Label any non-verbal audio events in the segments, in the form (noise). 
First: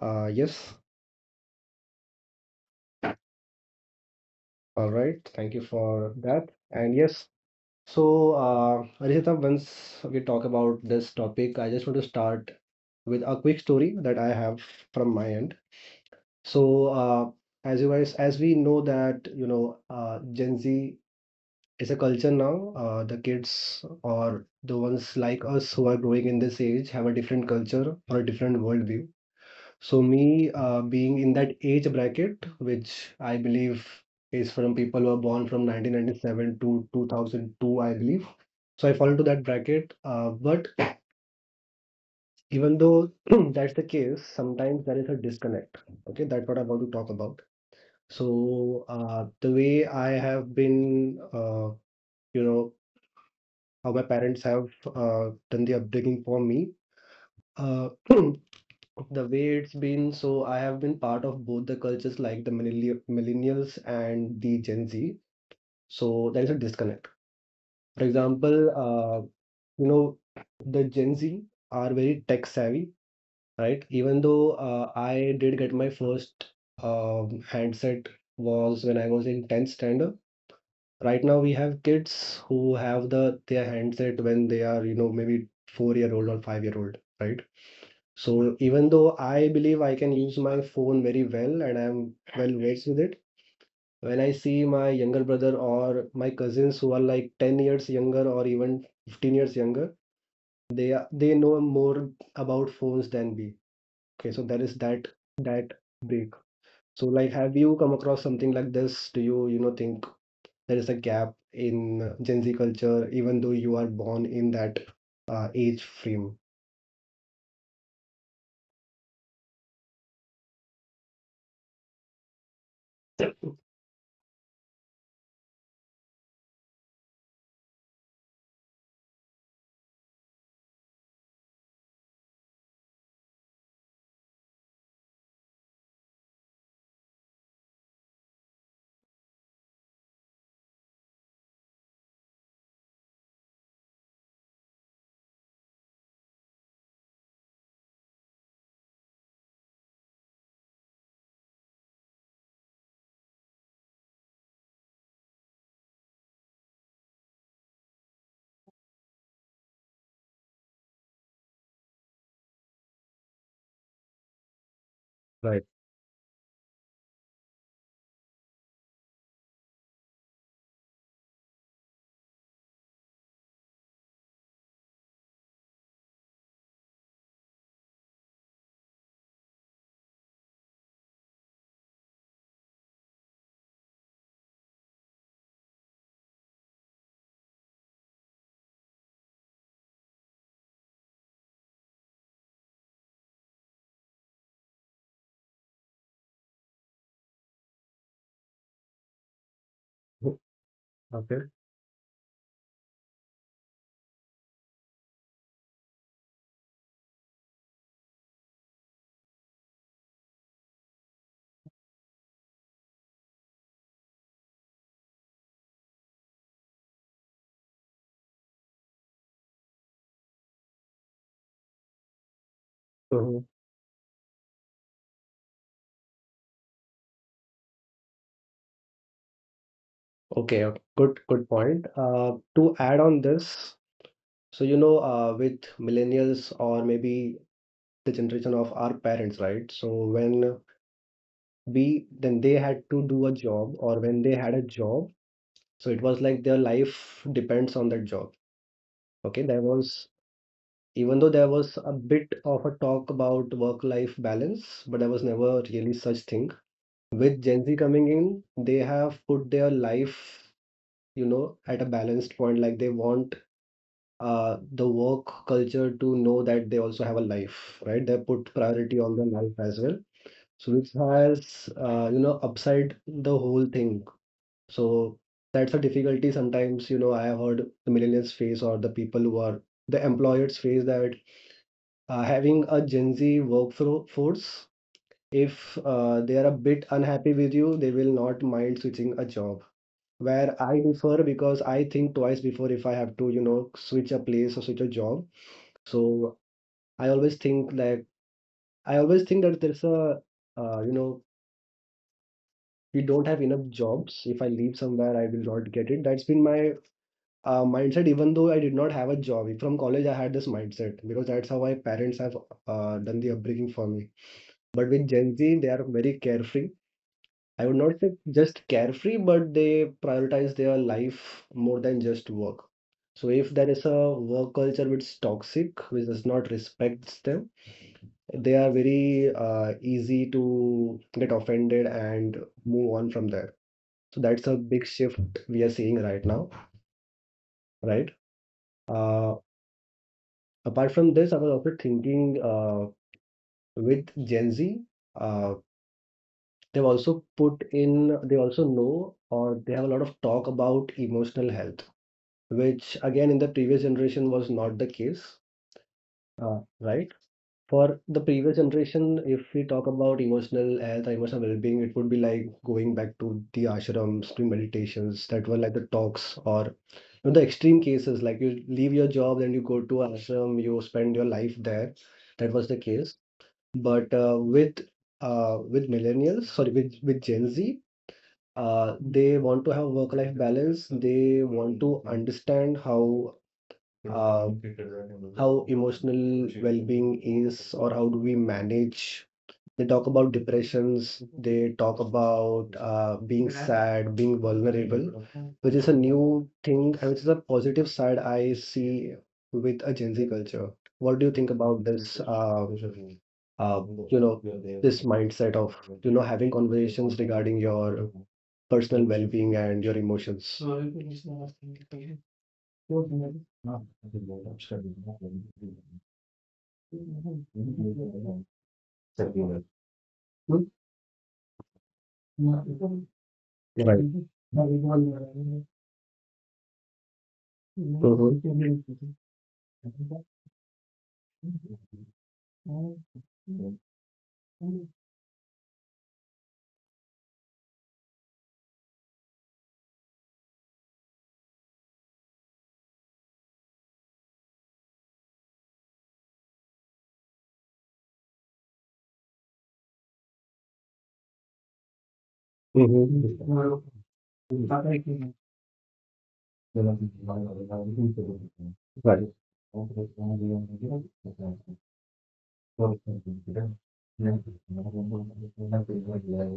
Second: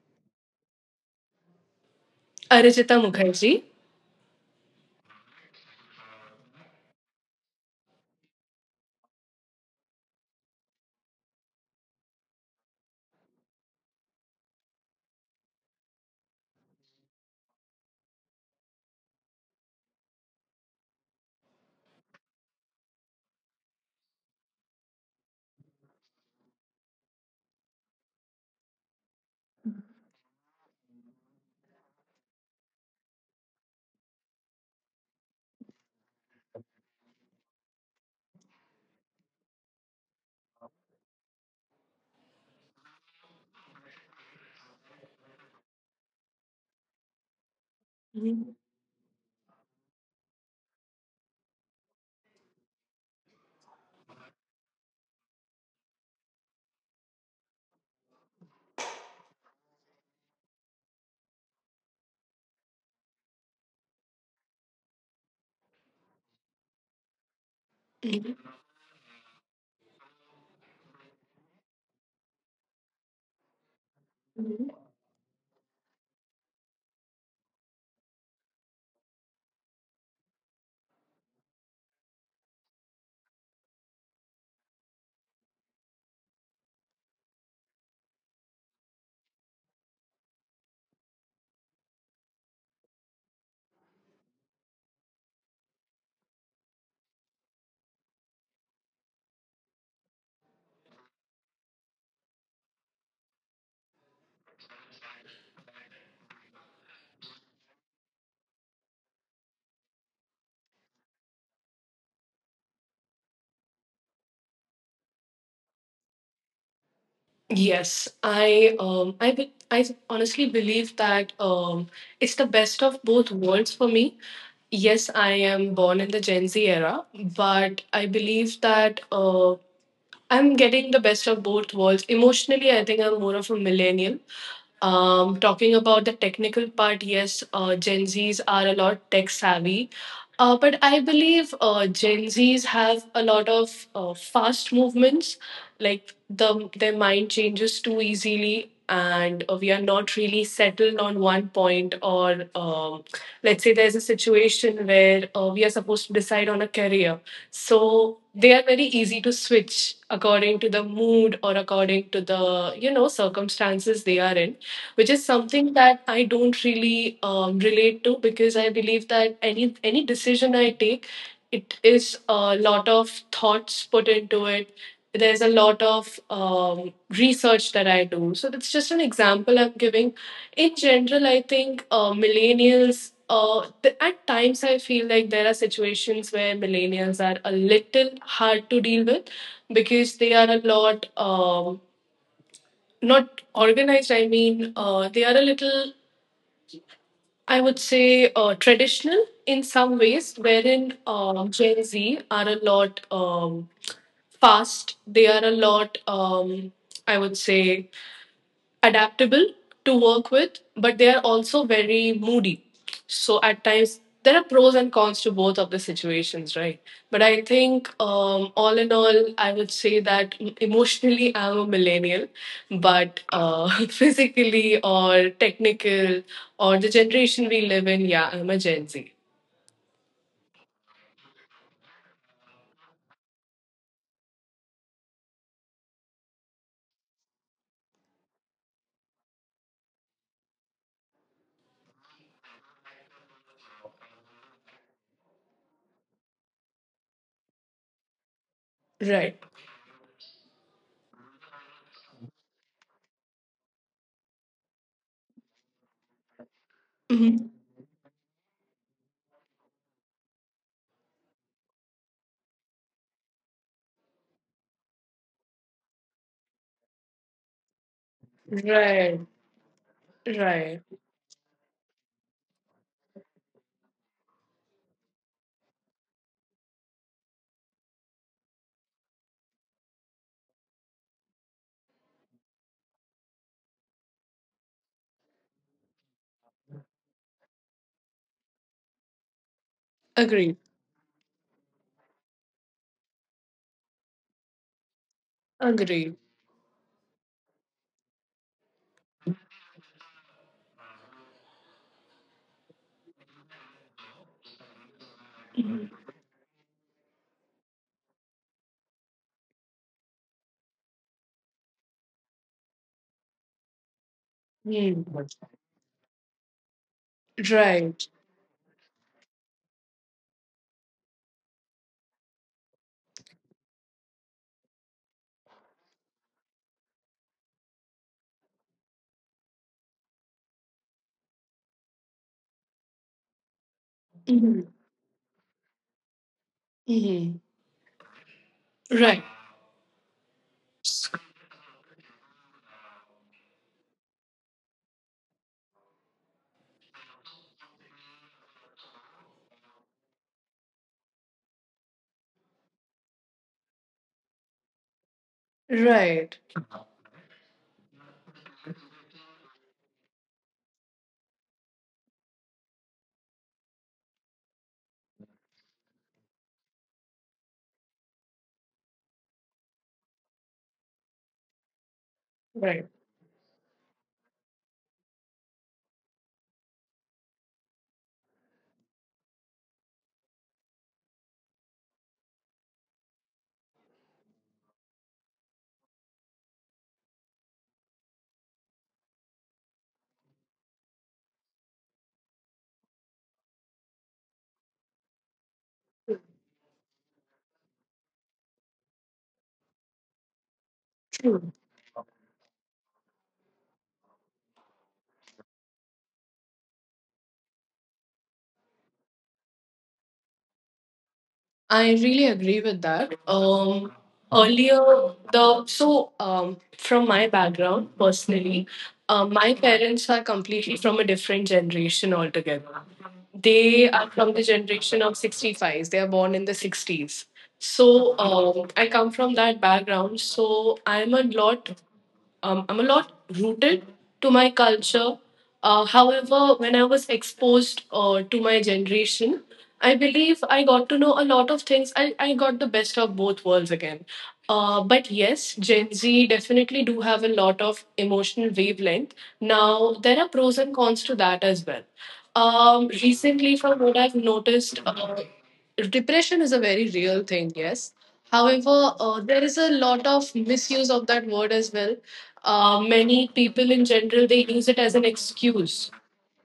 yes, Archita Mukherjee. all right, thank you for that. And yes, so Arishita, once we talk about this topic, I just want to start with a quick story that I have from my end. So, as you guys, as we know that Gen Z it's a culture now. The kids or the ones like us who are growing in this age have a different culture or a different worldview. So me, being in that age bracket, which I believe is from people who are born from 1997 to 2002, I believe. So I fall into that bracket. But even though (clears throat) that's the case, sometimes there is a disconnect. Okay, that's what I want to talk about. Mhm. So the way I have been, you know how my parents have done the upbringing for me. (clears throat) The way it's been, so I have been part of both the cultures, like the millennials and the Gen Z. So there is a disconnect. For Mhm. example, uh, you know, the Gen Z are very tech savvy, right? Even though Mhm. I did get my first handset was when I was in 10th standard. Right now we have kids who have their handset when they are, maybe 4-year-old or 5-year-old, right? So even though I believe I can use my phone very well and I'm well versed with it, when I see my younger brother or my cousins who are like 10 years younger or even 15 years younger, they know more about phones than me. Okay, so there is that that break. So, like, have you come across something like this? Do think there is a gap in Gen Z culture, even though you are born in that age frame? Yes, I honestly believe that it's the best of both worlds for me. Yes, I am born in the Gen Z era, but I believe that I'm getting the best of both worlds. Emotionally, I think I'm more of a millennial. Talking about the technical part, yes, Gen Zs are a lot tech savvy. But I believe Gen Zs have a lot of fast movements, like their mind changes too easily, and we are not really settled on one point. Or let's say there's a situation where we are supposed to decide on a career. So they are very easy to switch according to the mood or according to the circumstances they are in, which is Right. something that I don't really relate to because I believe that any decision I take, it is a lot of thoughts put into it. There's a lot of research that I do. So that's just an example I'm giving. In general, I think millennials. At times, I feel like there are situations where millennials are a little hard to deal with because they are a lot not organized. I mean, they are a little, I would say, traditional in some Okay. ways, wherein Gen Z are a lot fast. They are a lot, I would say, adaptable to work with, but they are also very moody. So at times, there are pros and cons to both of the situations, right? But I think, all in all, I would say that emotionally, I'm a millennial, but Mhm. (laughs) Physically or technical or the generation we live in, yeah, I'm a Gen Z. Okay, okay. Good. Good point. To add on this, so with millennials or maybe the generation of our parents, right? So when we then they had to do a job, or when they had a job, so it was like their life depends on that job. Okay, Right. there was even though there was a bit of a talk about work-life balance, but there was never really such thing. With Mhm. Gen Z coming in, they have put their life, at a balanced point. Like they want the work culture to know that they also have a life, right? They put priority on Right. their life as well. So Right. which has, upside the whole thing. So that's a difficulty sometimes, I have heard the millennials face or the people who are the employers face that having a Gen Z workforce, if they are a bit unhappy with you, they will not mind switching a job. Where Agreed. I differ, because I think twice before if I have to, switch a place or switch a job. Agreed. So I always think like I always think that there's a you know we don't have enough jobs. If I leave somewhere, I will not get it. That's been my mindset. Even though I did not have a job from college, I had this mindset because that's how my parents have done the upbringing for me. But with Hmm. Gen Z, they are very carefree. I would not say Right. just carefree, but they prioritize their life more than just work. So if there is a work culture which is toxic, which does not respects them, they are very easy to get offended and move on from there. So that's a Hmm. big shift we are seeing right now, Hmm. right? Right. Uh, Apart from this, I was also thinking with Gen Z, uh, they also know or they have a lot of talk about emotional health, which again in the previous generation was not the case, Right, right? For the previous generation, if we talk about emotional health or emotional well-being, it would be like going back to the ashrams, to meditations, that were like the talks, or the extreme cases like you leave your job and you go to ashram, you spend your life there. That was the right, case. But with millennials, sorry, with Gen Z, they want to have work-life balance. They want to understand uh, how emotional well-being is, or how do we manage. They talk about depressions, they talk about being sad, being vulnerable, which is a new thing and which is a positive side I see with a Gen Z culture. What do you think true. about this? Uh, you know, this mindset of having conversations regarding your personal well-being and your emotions, hmm? I really agree with that. Earlier, the so from my background personally, my parents are completely from a different generation altogether. They Right. are from the generation of 65s. They are born in the 60s. So Mhm. I come from that background. So I'm a lot rooted to my culture. However, when I was exposed to my generation, I believe I got to know a lot of things. I got the best of both worlds again. But yes, Gen Z definitely do have a lot of emotional wavelength. Now, there are pros and cons to that as well. Mhm. Recently, from what I've noticed, depression is a very real thing. Yes, however, there is a lot of misuse of that word as well. Many people in general, they use it as an excuse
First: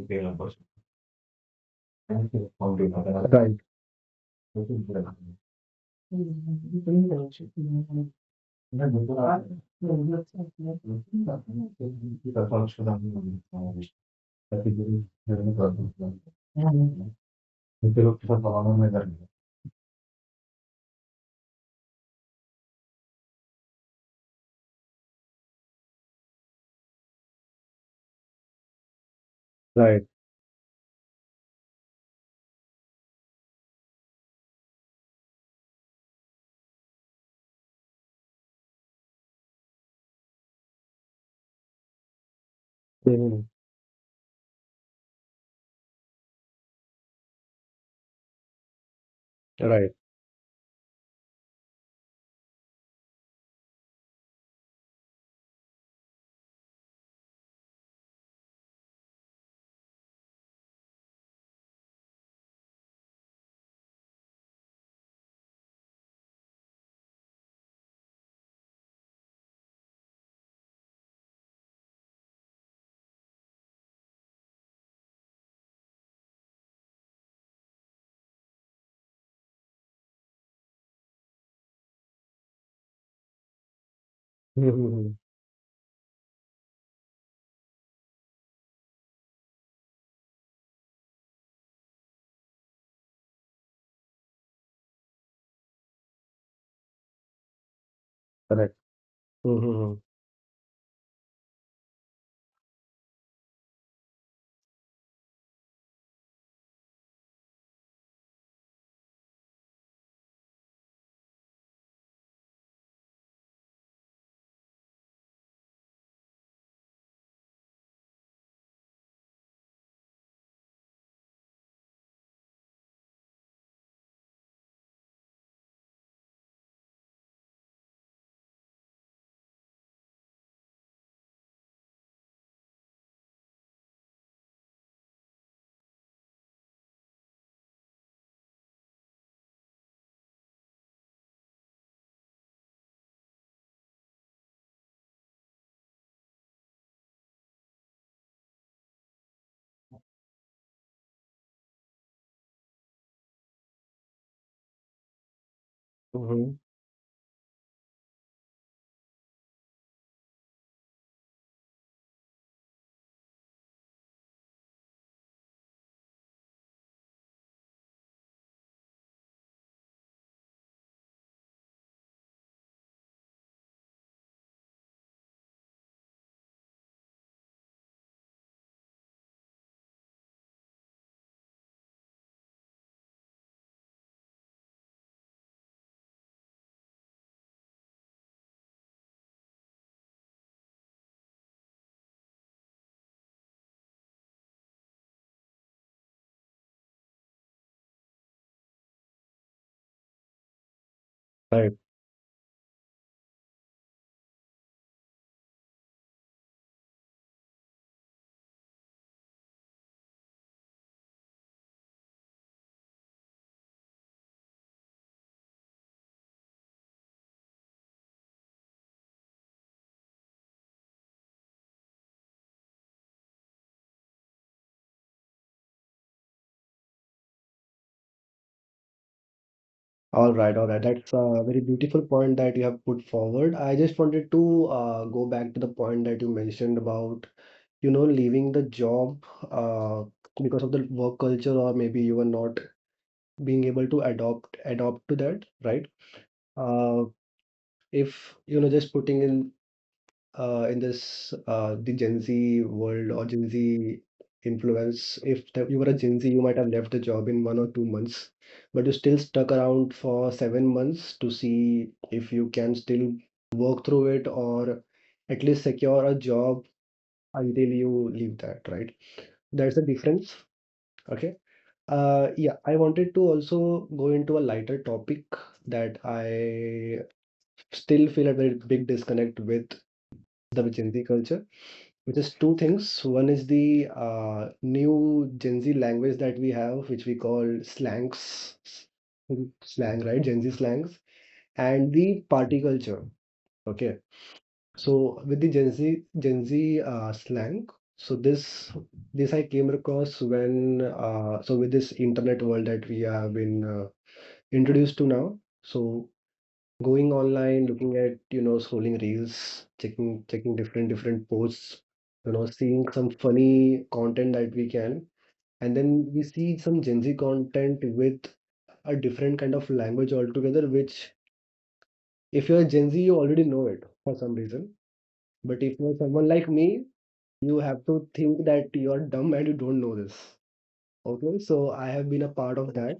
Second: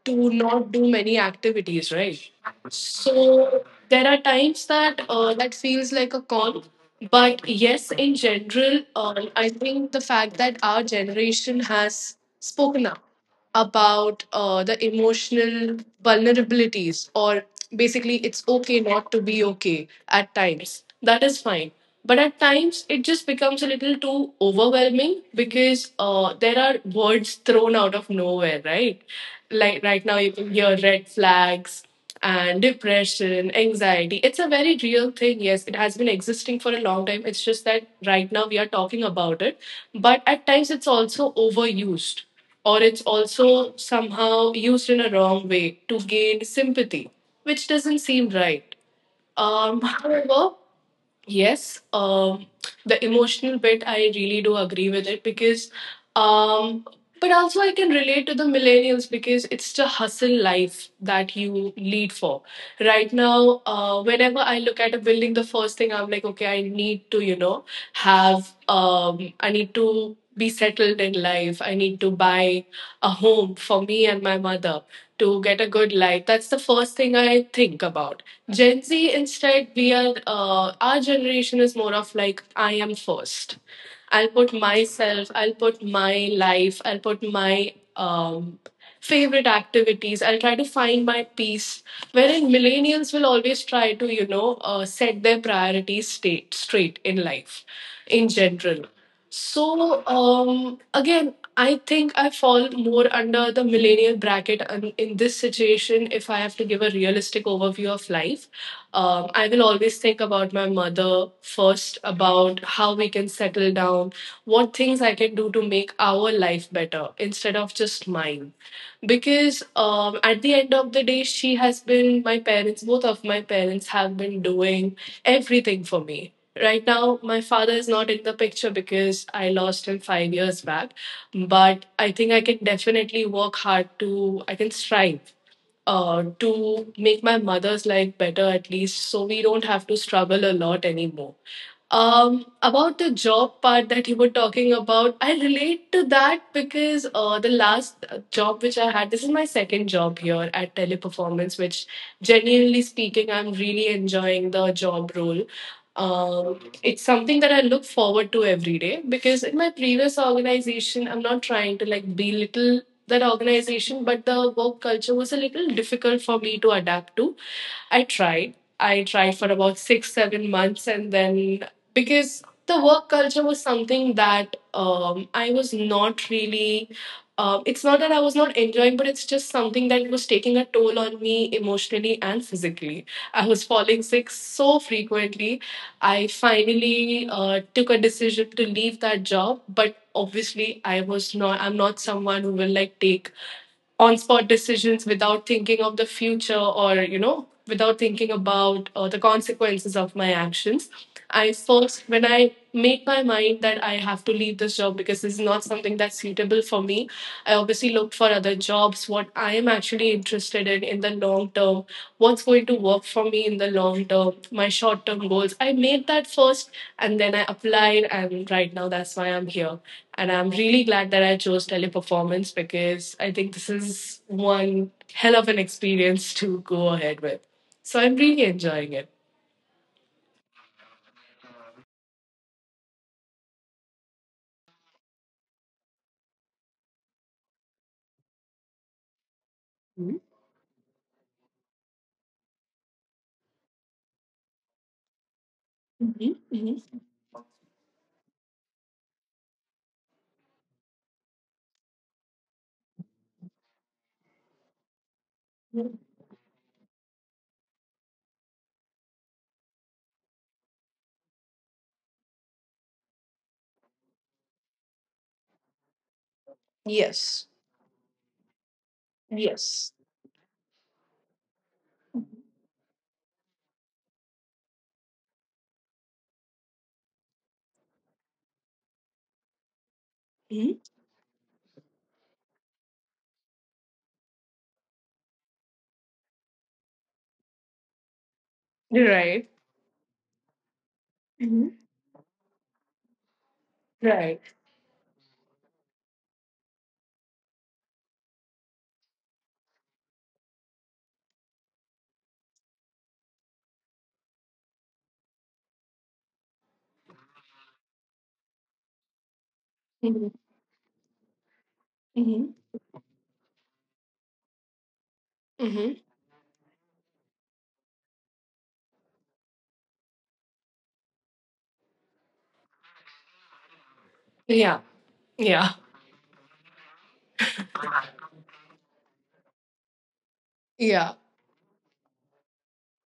to not do many activities, right? So there are times that that feels like a con, but yes, in general, I think the fact that our generation has spoken up about the emotional vulnerabilities, or basically, it's okay not to be okay at times. That is fine. But at times, it just becomes a little too overwhelming because there are words thrown out of nowhere, right? Like right Right. now, you can hear red flags and depression, anxiety. It's a very real thing. Yes, it has been existing for a long time. It's just that right now we are talking about it. But at times it's also overused, or it's Mhm. also somehow used in a wrong way to gain sympathy, which doesn't seem right. Um, Right. however, Yes, the emotional bit, I really do agree with it because, um, but also I can relate to the millennials because it's the hustle life that you lead for. Right now, whenever I look at a building, the first thing I'm like, okay, I need to, you know, have, I need to be settled in life. I need to buy a home for me and my mother to get a good life. That's the first thing I think about. Gen Z, instead, we are, our generation is more of like, I am first. I'll put Mhm. Mhm. myself, I'll put my life, I'll put my favorite activities, I'll try to find my peace. Wherein millennials will always try to, you know, set their straight in life in general. Mhm. So again, I think I fall more under the millennial bracket in this situation. If I have to give a realistic overview of life, I will always think about my mother first, about how we can settle down, what things I can do to make our life better instead of just mine because at the end of the day, she has been my parents both of my parents have been doing everything for me. Right now my father is not in the picture because I lost him 5 years back. But I think I can definitely work hard to I can strive to make my mother's life better, at least so we don't have to struggle a lot anymore. About the job part that you were talking about, I relate to that because the last job which I had, this is my second job here at Teleperformance, which, genuinely speaking, I'm really enjoying the job role. Mhm. It's something that I look forward to every day because in my previous organization, I'm not trying to like belittle that organization, but the work culture was a little difficult for me to adapt to. I tried. I tried for about six, 7 months, and then because the work culture was something that I was not really. It's not that I was not enjoying, but it's just something that was taking a toll on me emotionally and physically. I was falling sick so frequently. I finally took a decision to leave that job, but obviously, I was not. I'm not someone who will like take on spot decisions without thinking of the future or you know without thinking about the consequences of my actions. I Right. first When I make my mind that I have to leave this job because this is not something that's suitable for me, I obviously looked for other jobs, what I am actually interested in the long term, what's going to work for me in the long term, my short term goals. I made that first, and then I applied, and right now that's why I'm here. And I'm really glad that I chose Teleperformance because I think this is one hell of an experience to go ahead with. So I'm really enjoying it. All right, all right. That's a very beautiful point that you have put forward. I just wanted to go back to the point that you mentioned about, leaving the job uh, Mhm, because of the work culture, or maybe you were not being able to adopt to that, right? mhm. Uh, if just putting in this the Gen Z world or Gen Z influence. If you were a Gen Z, you might have left the job in 1 or 2 months, but you still stuck around for 7 months to see if you can still work through it or at least secure a job Yes. until you leave that, right? That's the Yes. difference. Okay. Yeah, I wanted to also go into a lighter topic that I still feel a very big disconnect with the Mhm. Gen Z culture, which is two things. One is the new Gen Z language that we have, which we call Right. slang, right? Gen Z slangs, Mhm. and the party culture. Okay, Right. so with the Gen Z slang, so this I came across when so with this internet world that we have been introduced to now. So going online, looking at, scrolling reels, Mhm. checking different posts, Mhm. seeing some funny content that we can. And Mhm. then we see some Gen Z content with a different kind of language altogether, which if you're Gen Z, you already know it for some reason. Yeah. Yeah. But if you're someone like me, you have to think that you're dumb and you don't know this. Yeah. Okay, so I have been a part of that.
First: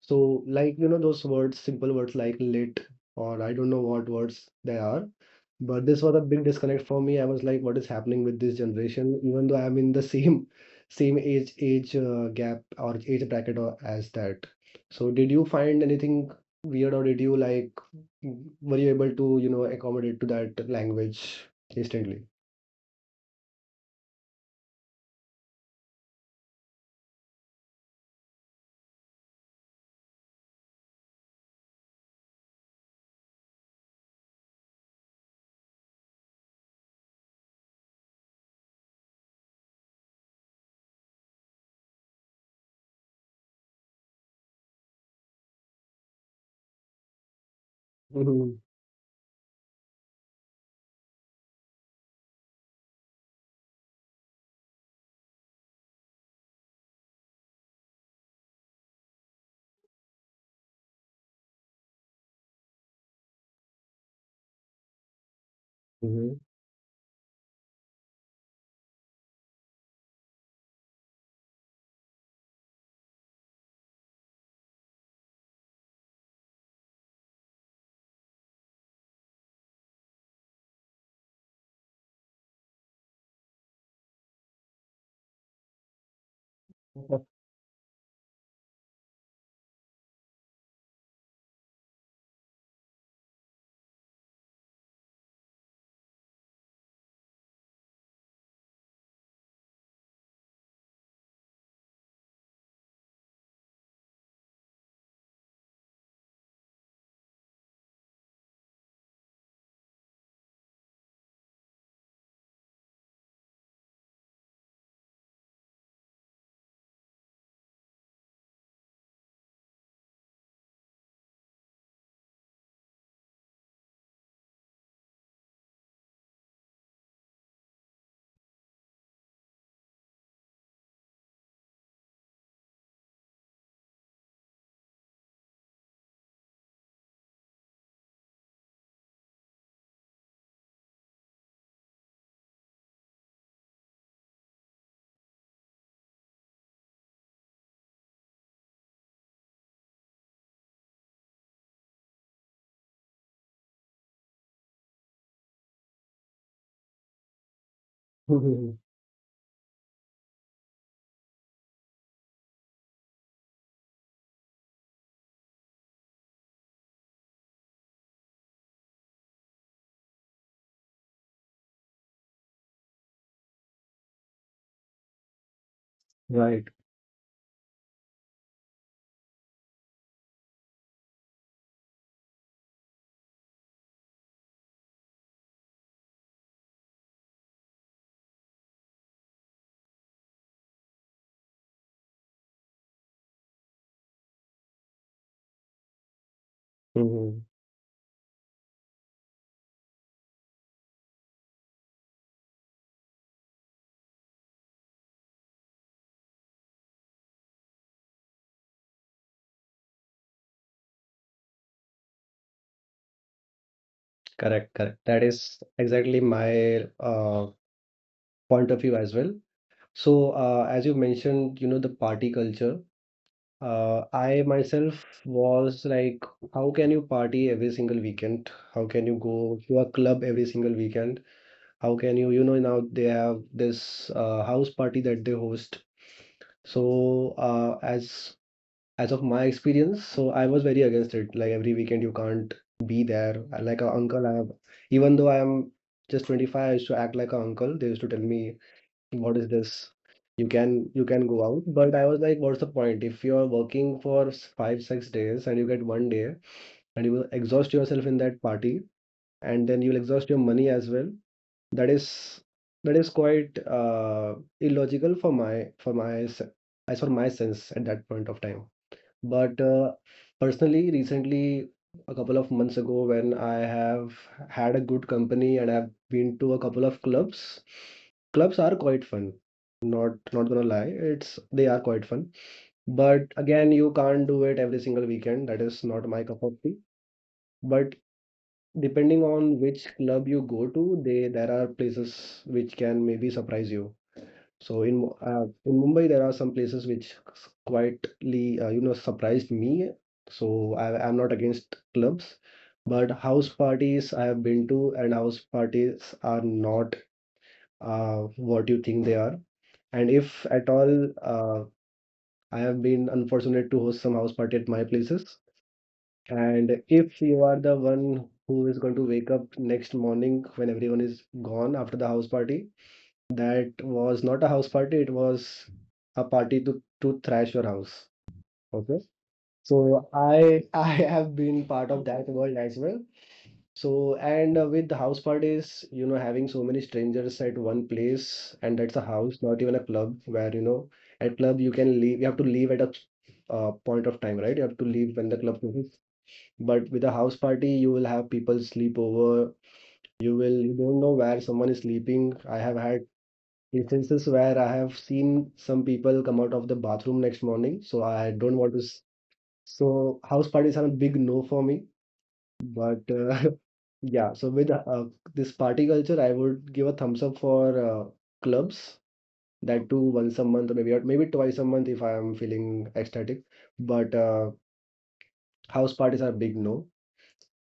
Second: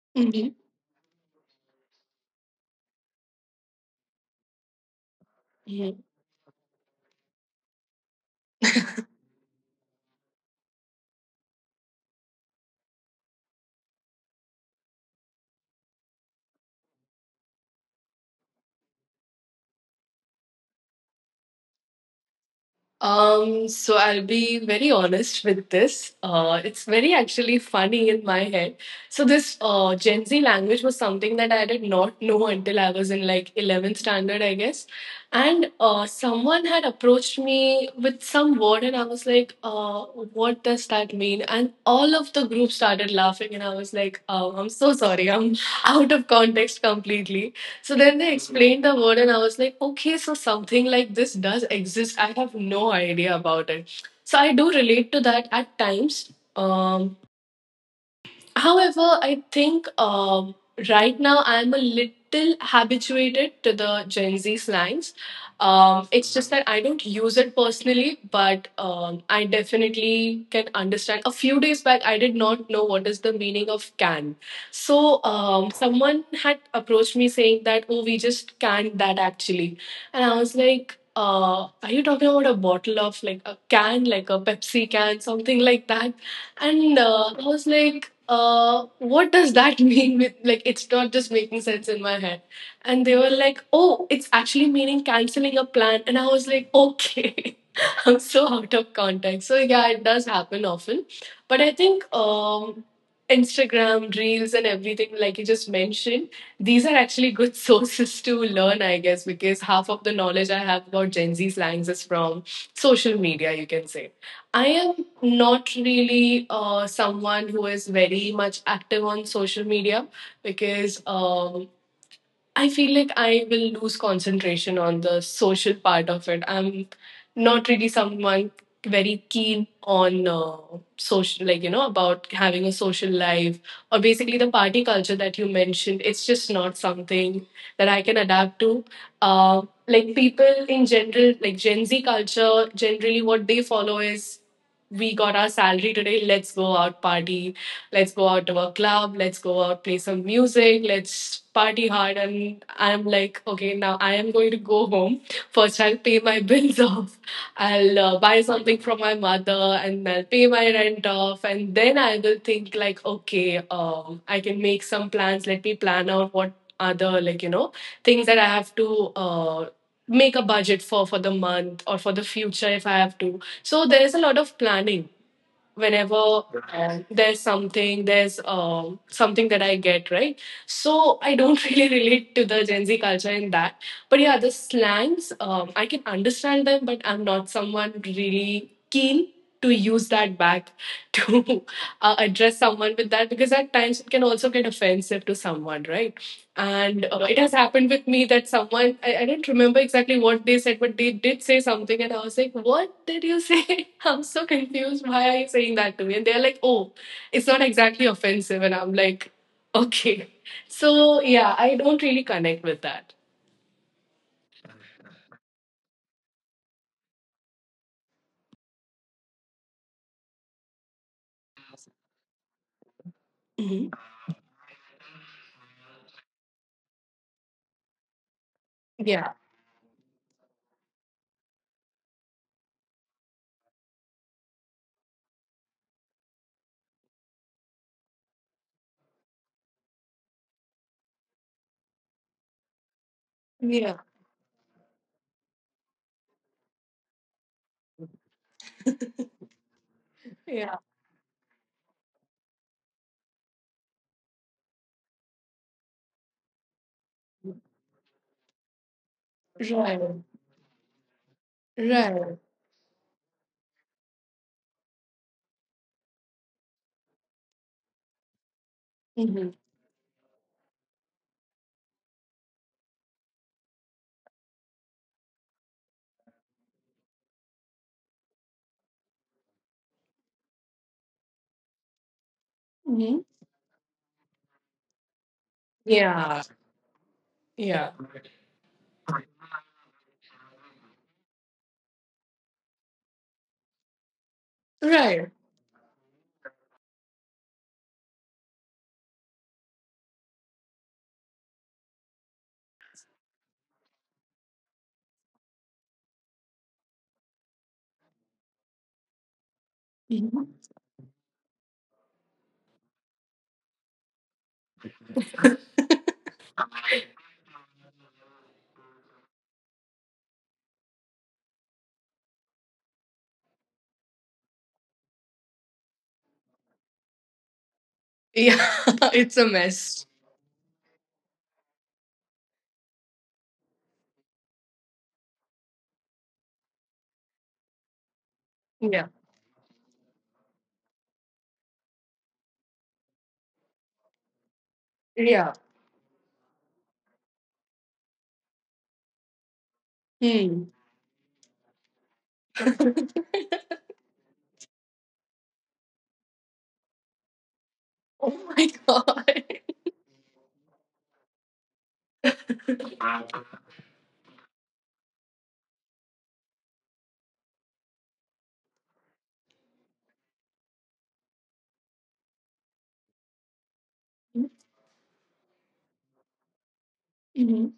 So, Mhm. like, those words, simple words like lit, or I don't know what words they are. But this was a big disconnect for me. I was like, what is happening with this generation? Even though I'm in the same (laughs) same age gap or age bracket or as that. So did you find anything weird, or did you, like, were you able to, accommodate to that language instantly? So I'll be very honest with this. It's very actually funny in my head. So this Gen Z language was something that I did not know until I was in like 11th standard, I guess. And someone had approached me with some word, and I was like, "What does that mean?" And all of the group started laughing, and I was like, "Oh, I'm so sorry. I'm (laughs) out of context completely." So then they Mhm. explained the word, and I was like, okay, so something like this does exist. I have no idea about it. So I do relate to that at times. I think right now I'm a little habituated to the Gen Z slangs. It's just that I don't use it personally, but I definitely can understand. A few days back, I did not know what is the meaning of can. So someone had approached me saying that, oh, we just canned that actually. And I was like, are you talking about a bottle of like a can, like a Pepsi can, something like that? And I was like, what does that (laughs) mean? With like It's not just making sense in my head, and they were like, oh, it's actually meaning canceling a plan, and I was like, okay. (laughs) (laughs) I'm so out of context. So yeah, it does happen often. But I think Instagram, Reels, and everything, like you just mentioned, these are actually good (laughs) sources to learn, I guess, because half of the knowledge I have about Gen Z slangs is from social media, you can say. I am not really someone who is very much active on social media because I feel like I will lose concentration on the social part of it. I'm not really someone very keen on social, like, you know, about having a social life or basically the party culture that you mentioned. It's just not something that I can adapt to. Like, people in general, like Gen Z culture, generally what they follow is we got our salary today, let's go out party, let's go out to a club, let's go out, play some music, let's party hard. And I'm like, okay, now I am going to go home. First, I'll pay my bills (laughs) off. I'll buy something Mhm. from my mother and I'll pay my rent off. And then I will think, like, okay, I can make some plans. Let me plan out what other, like, things that I have to. Make a budget for the month or for the future if I have to. So there is a lot of planning whenever there's something that I get right. So I don't (laughs) really relate to the Gen Z culture in that. But yeah, the slangs, I can understand them, but I'm not someone really keen to use that back (laughs) to address someone with that, because at times it can also get offensive to someone, right? And Mhm. it has happened with me that someone, I don't remember exactly what they said, but they did say something, and I was like, What did you say? (laughs) I'm so confused. Why are you saying that to me? And they're like, Oh, it's not exactly offensive. And I'm like, Okay. So, yeah, I don't really connect with that. Correct, correct. That is exactly my point of view as well. So, as you mentioned, the party culture. Mhm. I myself was like, how can you party every single weekend? How can you Yeah. go to a club every single weekend? How can you, now they have this house party that they host. So, as of my experience, so I was very against it. Like every weekend, you can't be there. Like an Yeah. uncle, I have, even though I am just 25, I used to act like an uncle. They used to tell me, what is this? Yeah. You can go out, but I was like, what's the point? If you're working for 5, 6 days and you get one day, and you will exhaust yourself in that party, and then you'll Right. exhaust your money as well. That Right. is that is quite illogical for my as for my sense at that point of time. Mm-hmm. But personally, recently, a couple of months ago, when I have had a good company and I've been to a couple of clubs, clubs are quite fun. Not gonna lie, it's they are quite fun. Mm-hmm. But again, you can't do it every single weekend. That is not my Yeah. cup of tea. Yeah. But depending on which club you go to, they there are places which can maybe surprise you. So in Right. Mumbai, there are some places which quietly surprised me. So I'm not against clubs, but house parties I have been to, and house parties are not uh, what you think they are. And if at all, I have been unfortunate to host some house party at my places. And if you are the one who is going to wake up next morning when everyone is gone after the house party, that was not a house party, it was a party to thrash your house. Yeah, (laughs) Okay. it's a mess. So I (laughs) I have been part of that world as well. So and With the house parties, having so many strangers at one place, and that's a Yeah. house, not even a club. At club you can leave, you have to leave at a point of time, right? You have to leave when the Yeah. club closes. But with a house party, you will have people sleep over. Hmm. You don't know where someone is sleeping. I have (laughs) had instances where I have seen some people come out of the bathroom next morning, so I Oh don't my want to. God. So house parties are a big no for me, but (laughs) yeah. So with this party culture, I would give a thumbs up for uh, clubs, that too once a month, or maybe twice a month if I am feeling ecstatic. But House parties are a big no. Mhm.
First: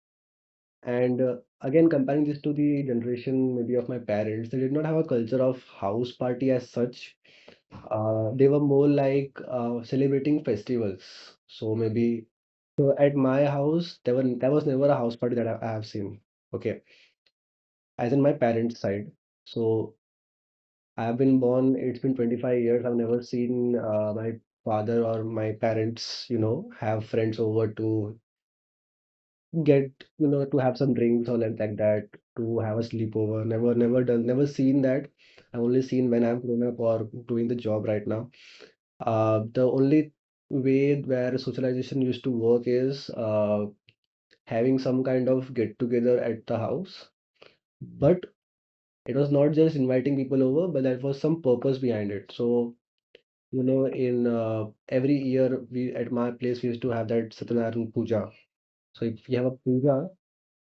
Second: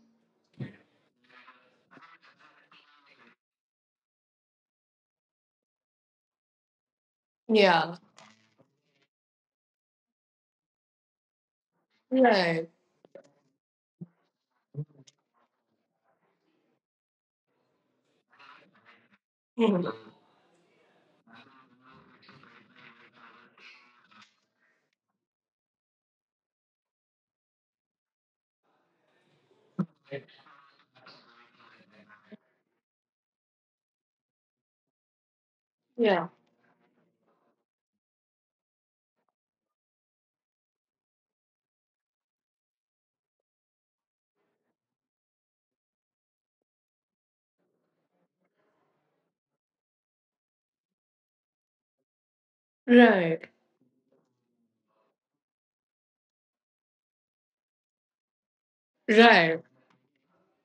And again, comparing this to the generation maybe of my parents, they did not have a culture of house party as such. Yeah. They were more like celebrating festivals. So maybe Right. so at my house, there was never a house party that I have seen. Okay, as in my parents' side. Mhm. So I have been born. It's been 25 years. I've never seen my father or my parents, have friends over to get, to have some drinks or like that, to have a sleepover. Never, never done, never seen that. I've only seen when Yeah. I'm grown up or doing the job right now. The only way where socialization used to work is having some kind of get together at the house, but it was not just inviting people over, but there was some purpose behind it. So, Right. you know, in every year we, at my place, we used to have that Satyanarayana puja. So if you have a Right. puja.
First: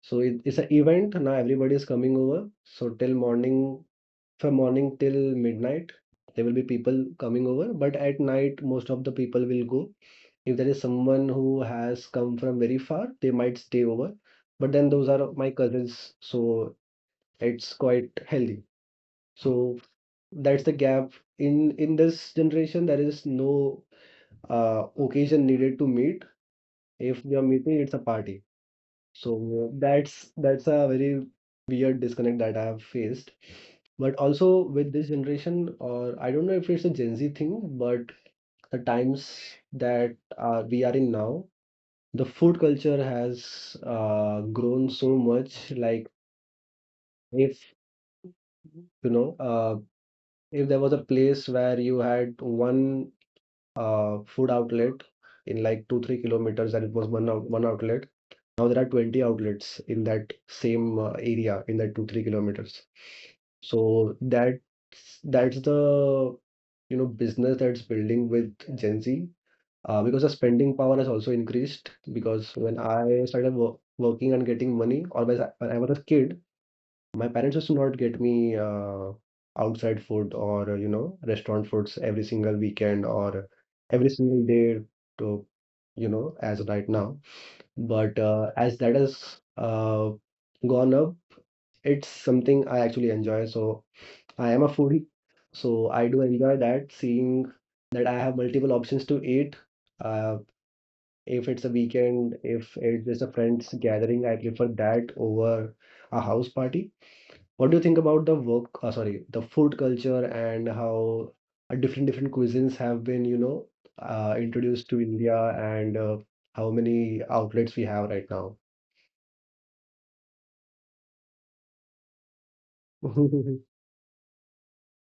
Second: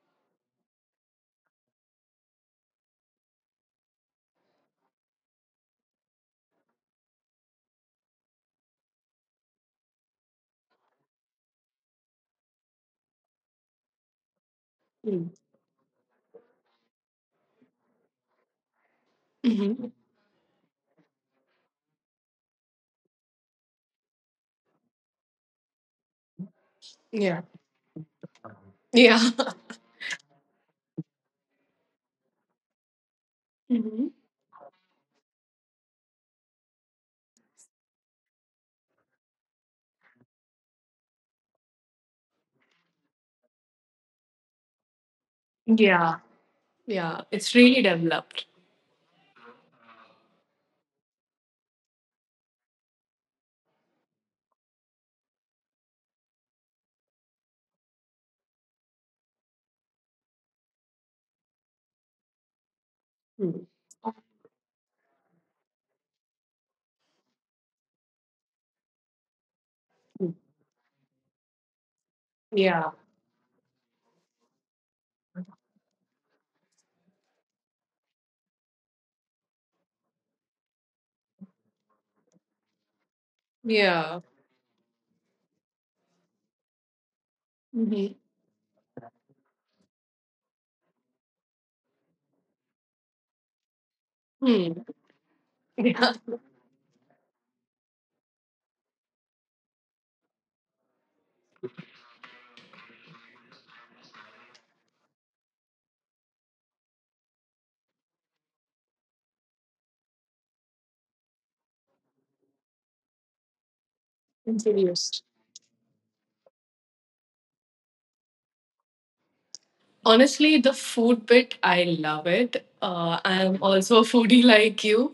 So it's an event. Now everybody is coming over. So from morning till midnight, there will be people coming over. But at night, most of the people will go. If there is someone who has come from very far, they might stay over. But then those are my cousins, so it's quite healthy. So Mm-hmm. that's the gap. In this generation, there is no occasion needed to meet. If we Yeah. are meeting, it's a party. Yeah. So that's a very weird disconnect that I have faced. (laughs) Hmm. But also with this generation, or I don't know if it's a Gen Z thing, but the times that we are in now, the food culture has grown so much. Like Yeah. Yeah. It's if really developed. you know, if there was a place where you had one food outlet in like two, 3 kilometers, and it was one outlet. Now there are 20 outlets in that same area, in that two, 3 kilometers. Mm. So that's the, you know, business that's building with Gen Z, because the spending power has also increased. Because when Yeah. I started wo working and getting money, or when I was a kid, my parents used to not get me outside food or, you know, restaurant foods every single weekend or every Yeah. single day to, you know, as right now. But Hmm. As that has gone up, it's something I actually enjoy. So I am a Hmm. foodie, so I Yeah. do enjoy that, seeing that I have multiple options to eat. Uh, if it's a weekend, if it's just a friends gathering, I prefer that over a house party. What do you think about the food culture, and how different cuisines have been, (laughs) introduced to Introduced. India, and how many outlets we have right now? Honestly, the food bit, I love it. I'm (laughs) also a foodie (laughs) like you.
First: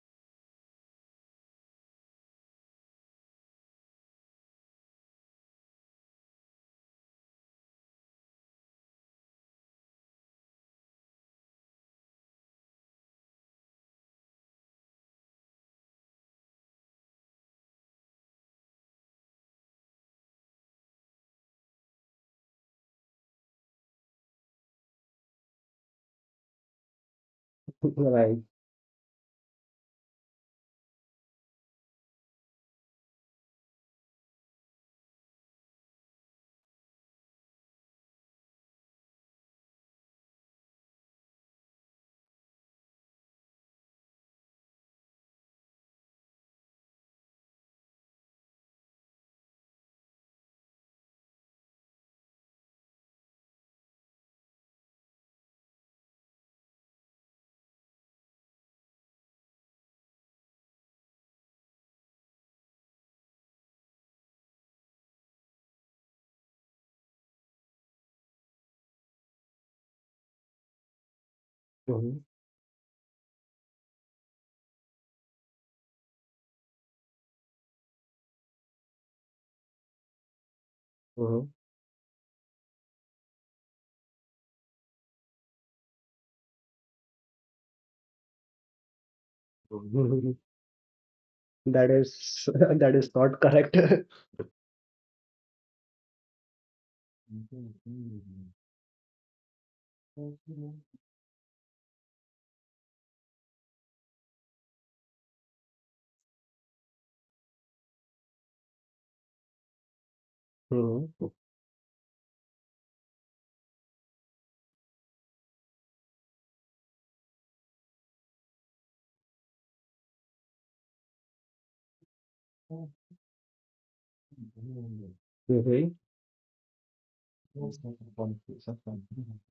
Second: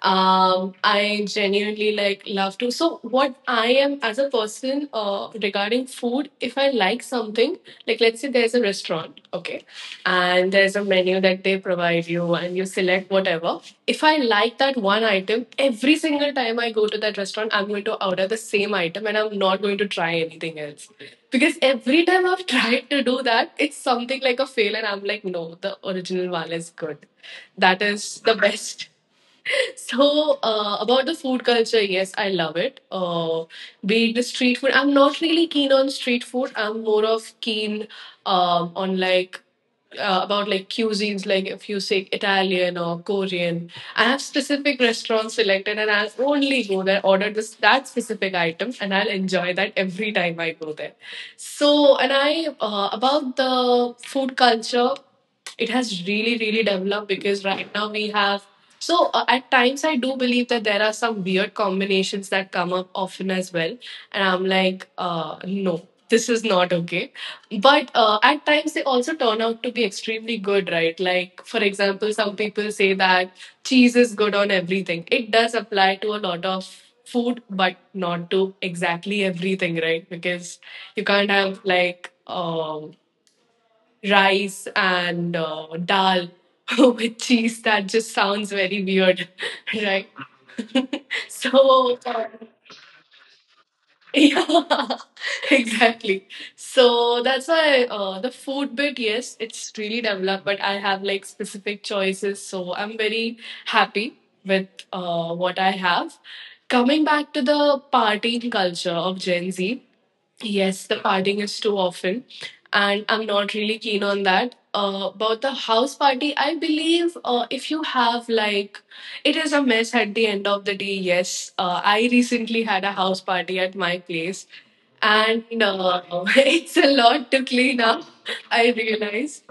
I genuinely like love to. So, what I am as a person regarding food, if I like something, like let's say there's a restaurant, okay, and there's a menu that they provide you and you select whatever. If I like that one item, every single time I go to that restaurant, I'm going to order the same item and I'm not going to try anything else. Because every time I've tried to do that, it's something like a fail, and I'm like, no, the original one is good. That is the Right. best. So, about the food culture, yes, I love it. Be it the street food, I'm not really keen on street food. I'm more of keen on like about like cuisines, like if you say Italian or Korean. I have specific restaurants selected, and I'll only go there, order this that specific item, and I'll enjoy that every time I go there. So, and I, about the food culture, it has really really developed, because right now we have. So, at times I do believe that there are some weird combinations that come up often as well, and I'm like, no, this is not okay. But at times they also turn out to be extremely good, right? Like for example, Mhm, some people say that cheese is good on everything. It does apply to a lot of food, but not to exactly everything, right? Because you can't mhm, have like um rice and dal (laughs) with cheese. That just sounds very weird, (laughs) right? mhm. (laughs) That So, is (laughs) that is not correct. (laughs) (laughs) yeah, (laughs) exactly. So that's why the food bit, yes, it's really developed, but I have like specific choices. So I'm very happy with what I have. Coming back to the partying culture of Gen Z, yes, the Mhm, partying is too often, and I'm not really keen on that. About the house party, I believe, if you have like, it is a mess at the end of the day. Yes, I recently had a house party at my place, and mhm. (laughs) It's a lot to clean up. I realize.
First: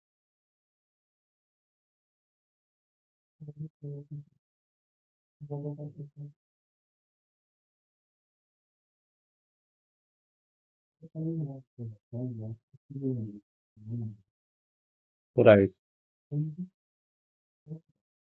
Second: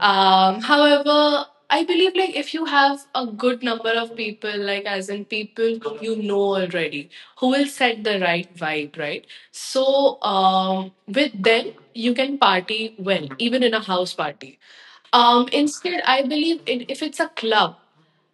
However, I believe like if you have a good number of people, like as in people you know already, who will set the right vibe, right? So with them, you can party well, even in a house party. Right. Instead, I believe it, if it's a club,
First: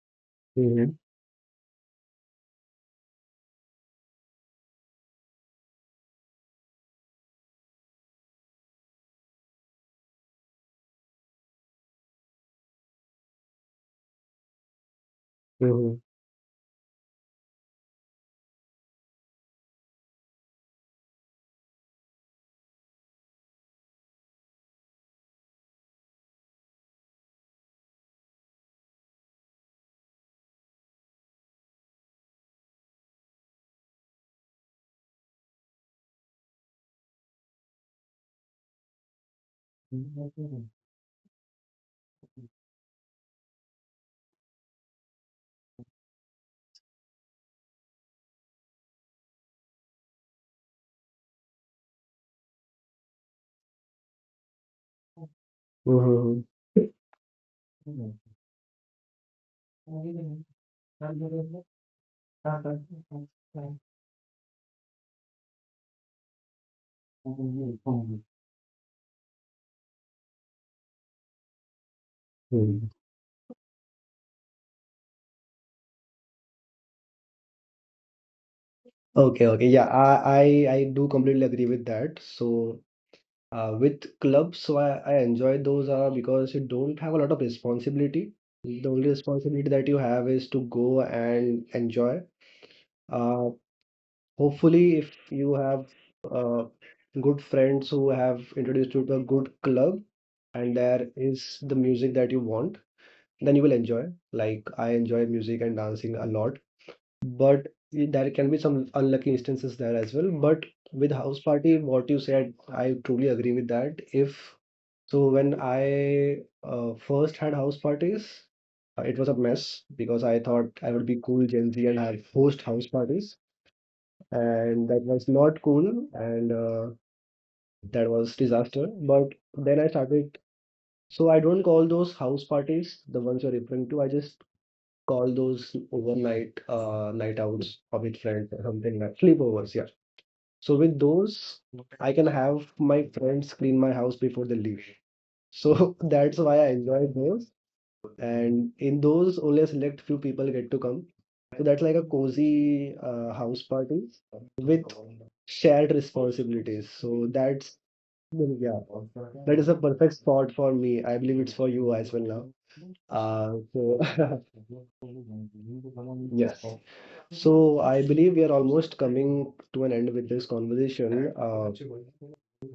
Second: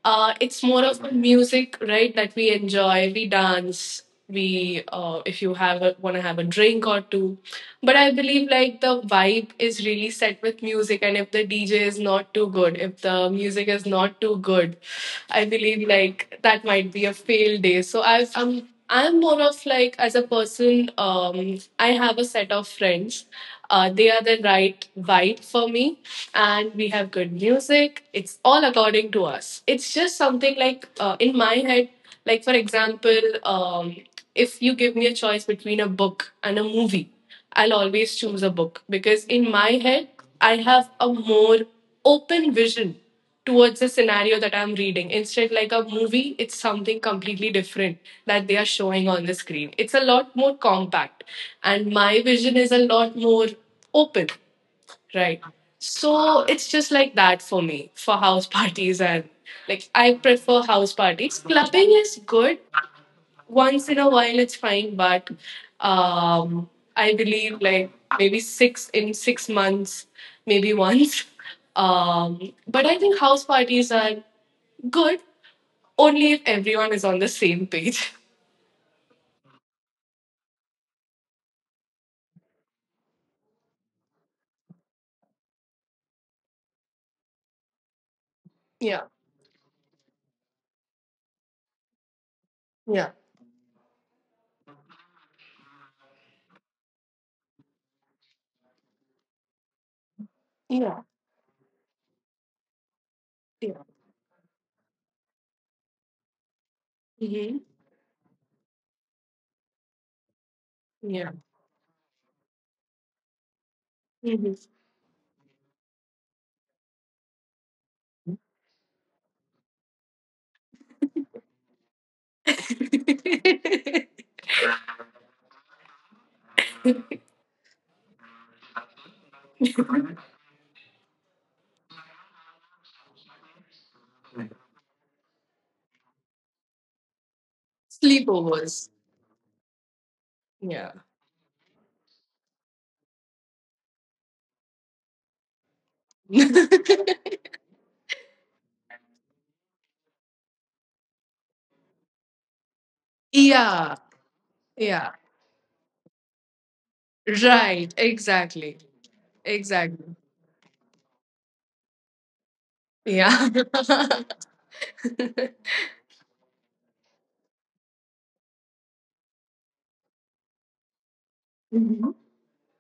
it's more Mhm, of a music, right? That we enjoy, we dance, we, if you have a, want to have a drink or two. But I believe like the vibe is really set with music, and if the DJ is not too good, if the music is not too good, I believe mhm, like that might be a fail day. So I've, I'm more of like as a person, I have a set of friends. They are the right vibe for me, and we have good music. It's all according to us. It's just something like in my head. Like for example, if you give me a choice between a book and a movie, I'll always choose a book because in my head I have a more open vision towards the scenario that I'm reading. Instead, like a movie, it's something completely different that they are showing on the screen. It's a lot more compact, and my vision is a lot more open, right? So it's just like that for me for house (laughs) parties, and like I prefer house parties. Clubbing is good, mhm. once in a while, it's fine, but um, I believe like maybe six in 6 months, maybe (laughs) once. But Hmm. I think house parties are good only if everyone is on the same page. (laughs) Okay, okay. Yeah, I do completely agree with that. So, with clubs, so I enjoy those are because you don't have a lot of responsibility. The Yeah, only responsibility that you have is to go and enjoy. yeah, Uh, Hopefully, if you have uh, good friends who have introduced you to a good club and yeah, there is the music that you want, then you will yeah. enjoy. Like I enjoy music and dancing a lot, Hmm. but there can be some unlucky instances there as well. But with Yeah. house party, what you said, I truly agree with that. If Hmm. so, when I first had house parties, it was a mess because I thought I would be cool Gen Z and have host house parties, (laughs) and that was not cool, and that was disaster. But then I started, so I don't call those house parties, the ones you're referring to, I just call those overnight night outs or with friends, or Sleepovers. something like sleepovers. Yeah, Yeah. so with those, I can have my friends clean my house before they leave, so (laughs) that's why I enjoy those. And in those, only a select few people get to come, so that's like a cozy house (laughs) Yeah. party with Yeah. shared responsibilities. So Right. that's Exactly. yeah, that is a Exactly. perfect spot for me. I believe it's for you as well now. Yeah. So (laughs) (laughs) yes. So I believe we are almost coming to an end with this conversation. Mhm.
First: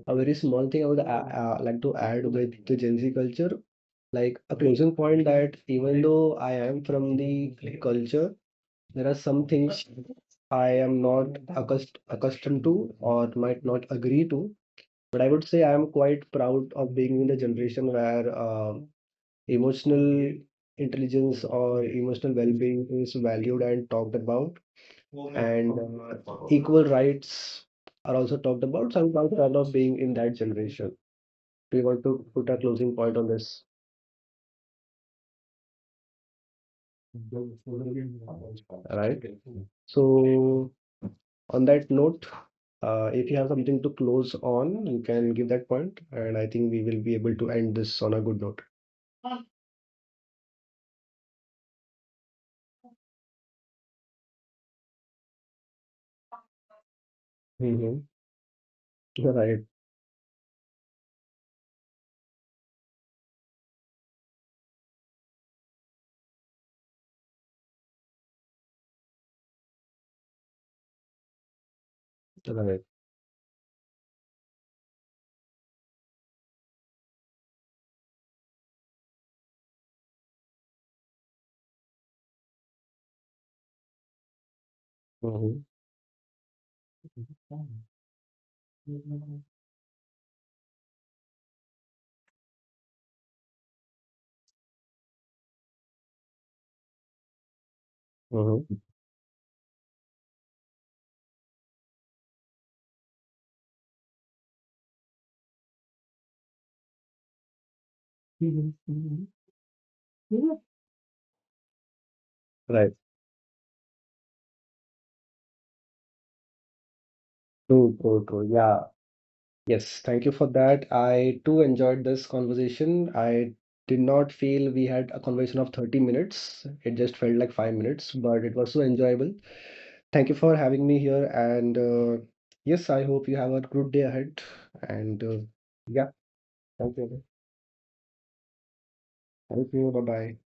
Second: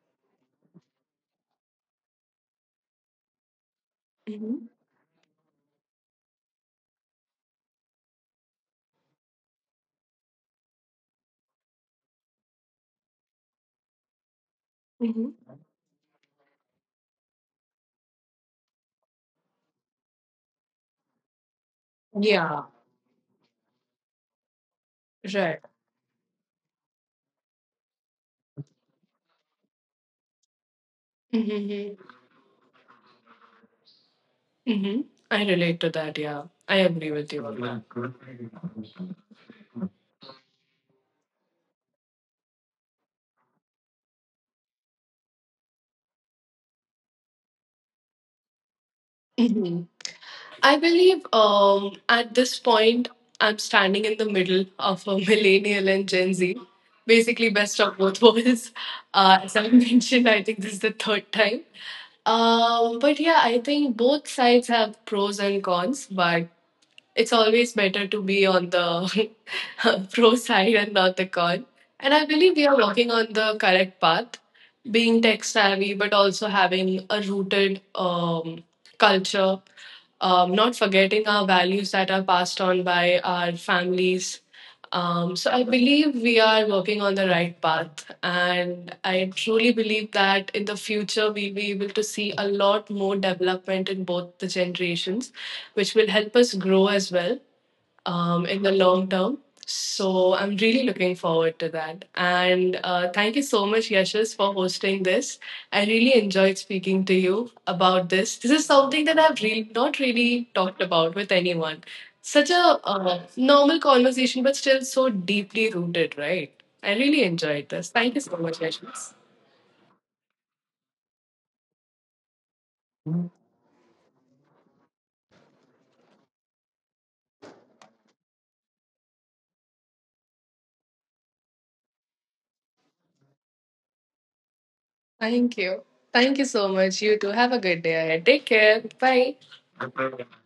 A very small thing I would like to add with the Gen Z culture, like a Mhm. closing point, that even though I am from the culture, there are some things I am not accustomed to or might not agree to, but I Mhm. would say I am quite proud of being in the generation where emotional intelligence or emotional Yeah. well-being is valued and talked about, Right. and equal rights are also talked about. So I'm quite proud of being in that generation. Do you Mm-hmm. want to put a closing point on this? Mm-hmm. I relate to that. Yeah. I agree with you on that. Right. So, on that note, if you have something to close on, you can give that point, and I think we will be able to end this on a good note. hmm I believe at this point, I'm standing in the middle of a (laughs) millennial and Gen Z, basically best of Mm-hmm. both (laughs) worlds. As Right, I (laughs) mentioned, I think this is the third time. But yeah, I think both sides have pros and cons. But it's always better to be on the (laughs) pro side and not the con. And I believe we are right. working on the correct path, being tech savvy, but also having a rooted culture, not forgetting our values that are passed on by our families. So I Mm-hmm. believe we are working on the right path, and I truly believe that in the future we'll be able to see a lot more development in both the generations, which will help us grow as well in the long term. So I'm really looking forward to that. And thank you so much, Yashas, for hosting this. I really enjoyed speaking to you about this. This is something that Mm-hmm. I've really not really talked about with anyone. Such a Right. Normal conversation, but still so deeply rooted, right? I really enjoyed this. True, Thank you true, so true. much, Yeah. Yashas. Yes. Thank you for that. I too enjoyed this conversation. I did not feel we had a conversation of 30 minutes. It just felt like 5 minutes, but it was so enjoyable. Thank you for having me here. And Yes, I hope you have a good day ahead. And Thank you. yeah, Thank you so thank much. You you. too. Have a good day ahead. Take care. Bye. Thank you. Bye bye.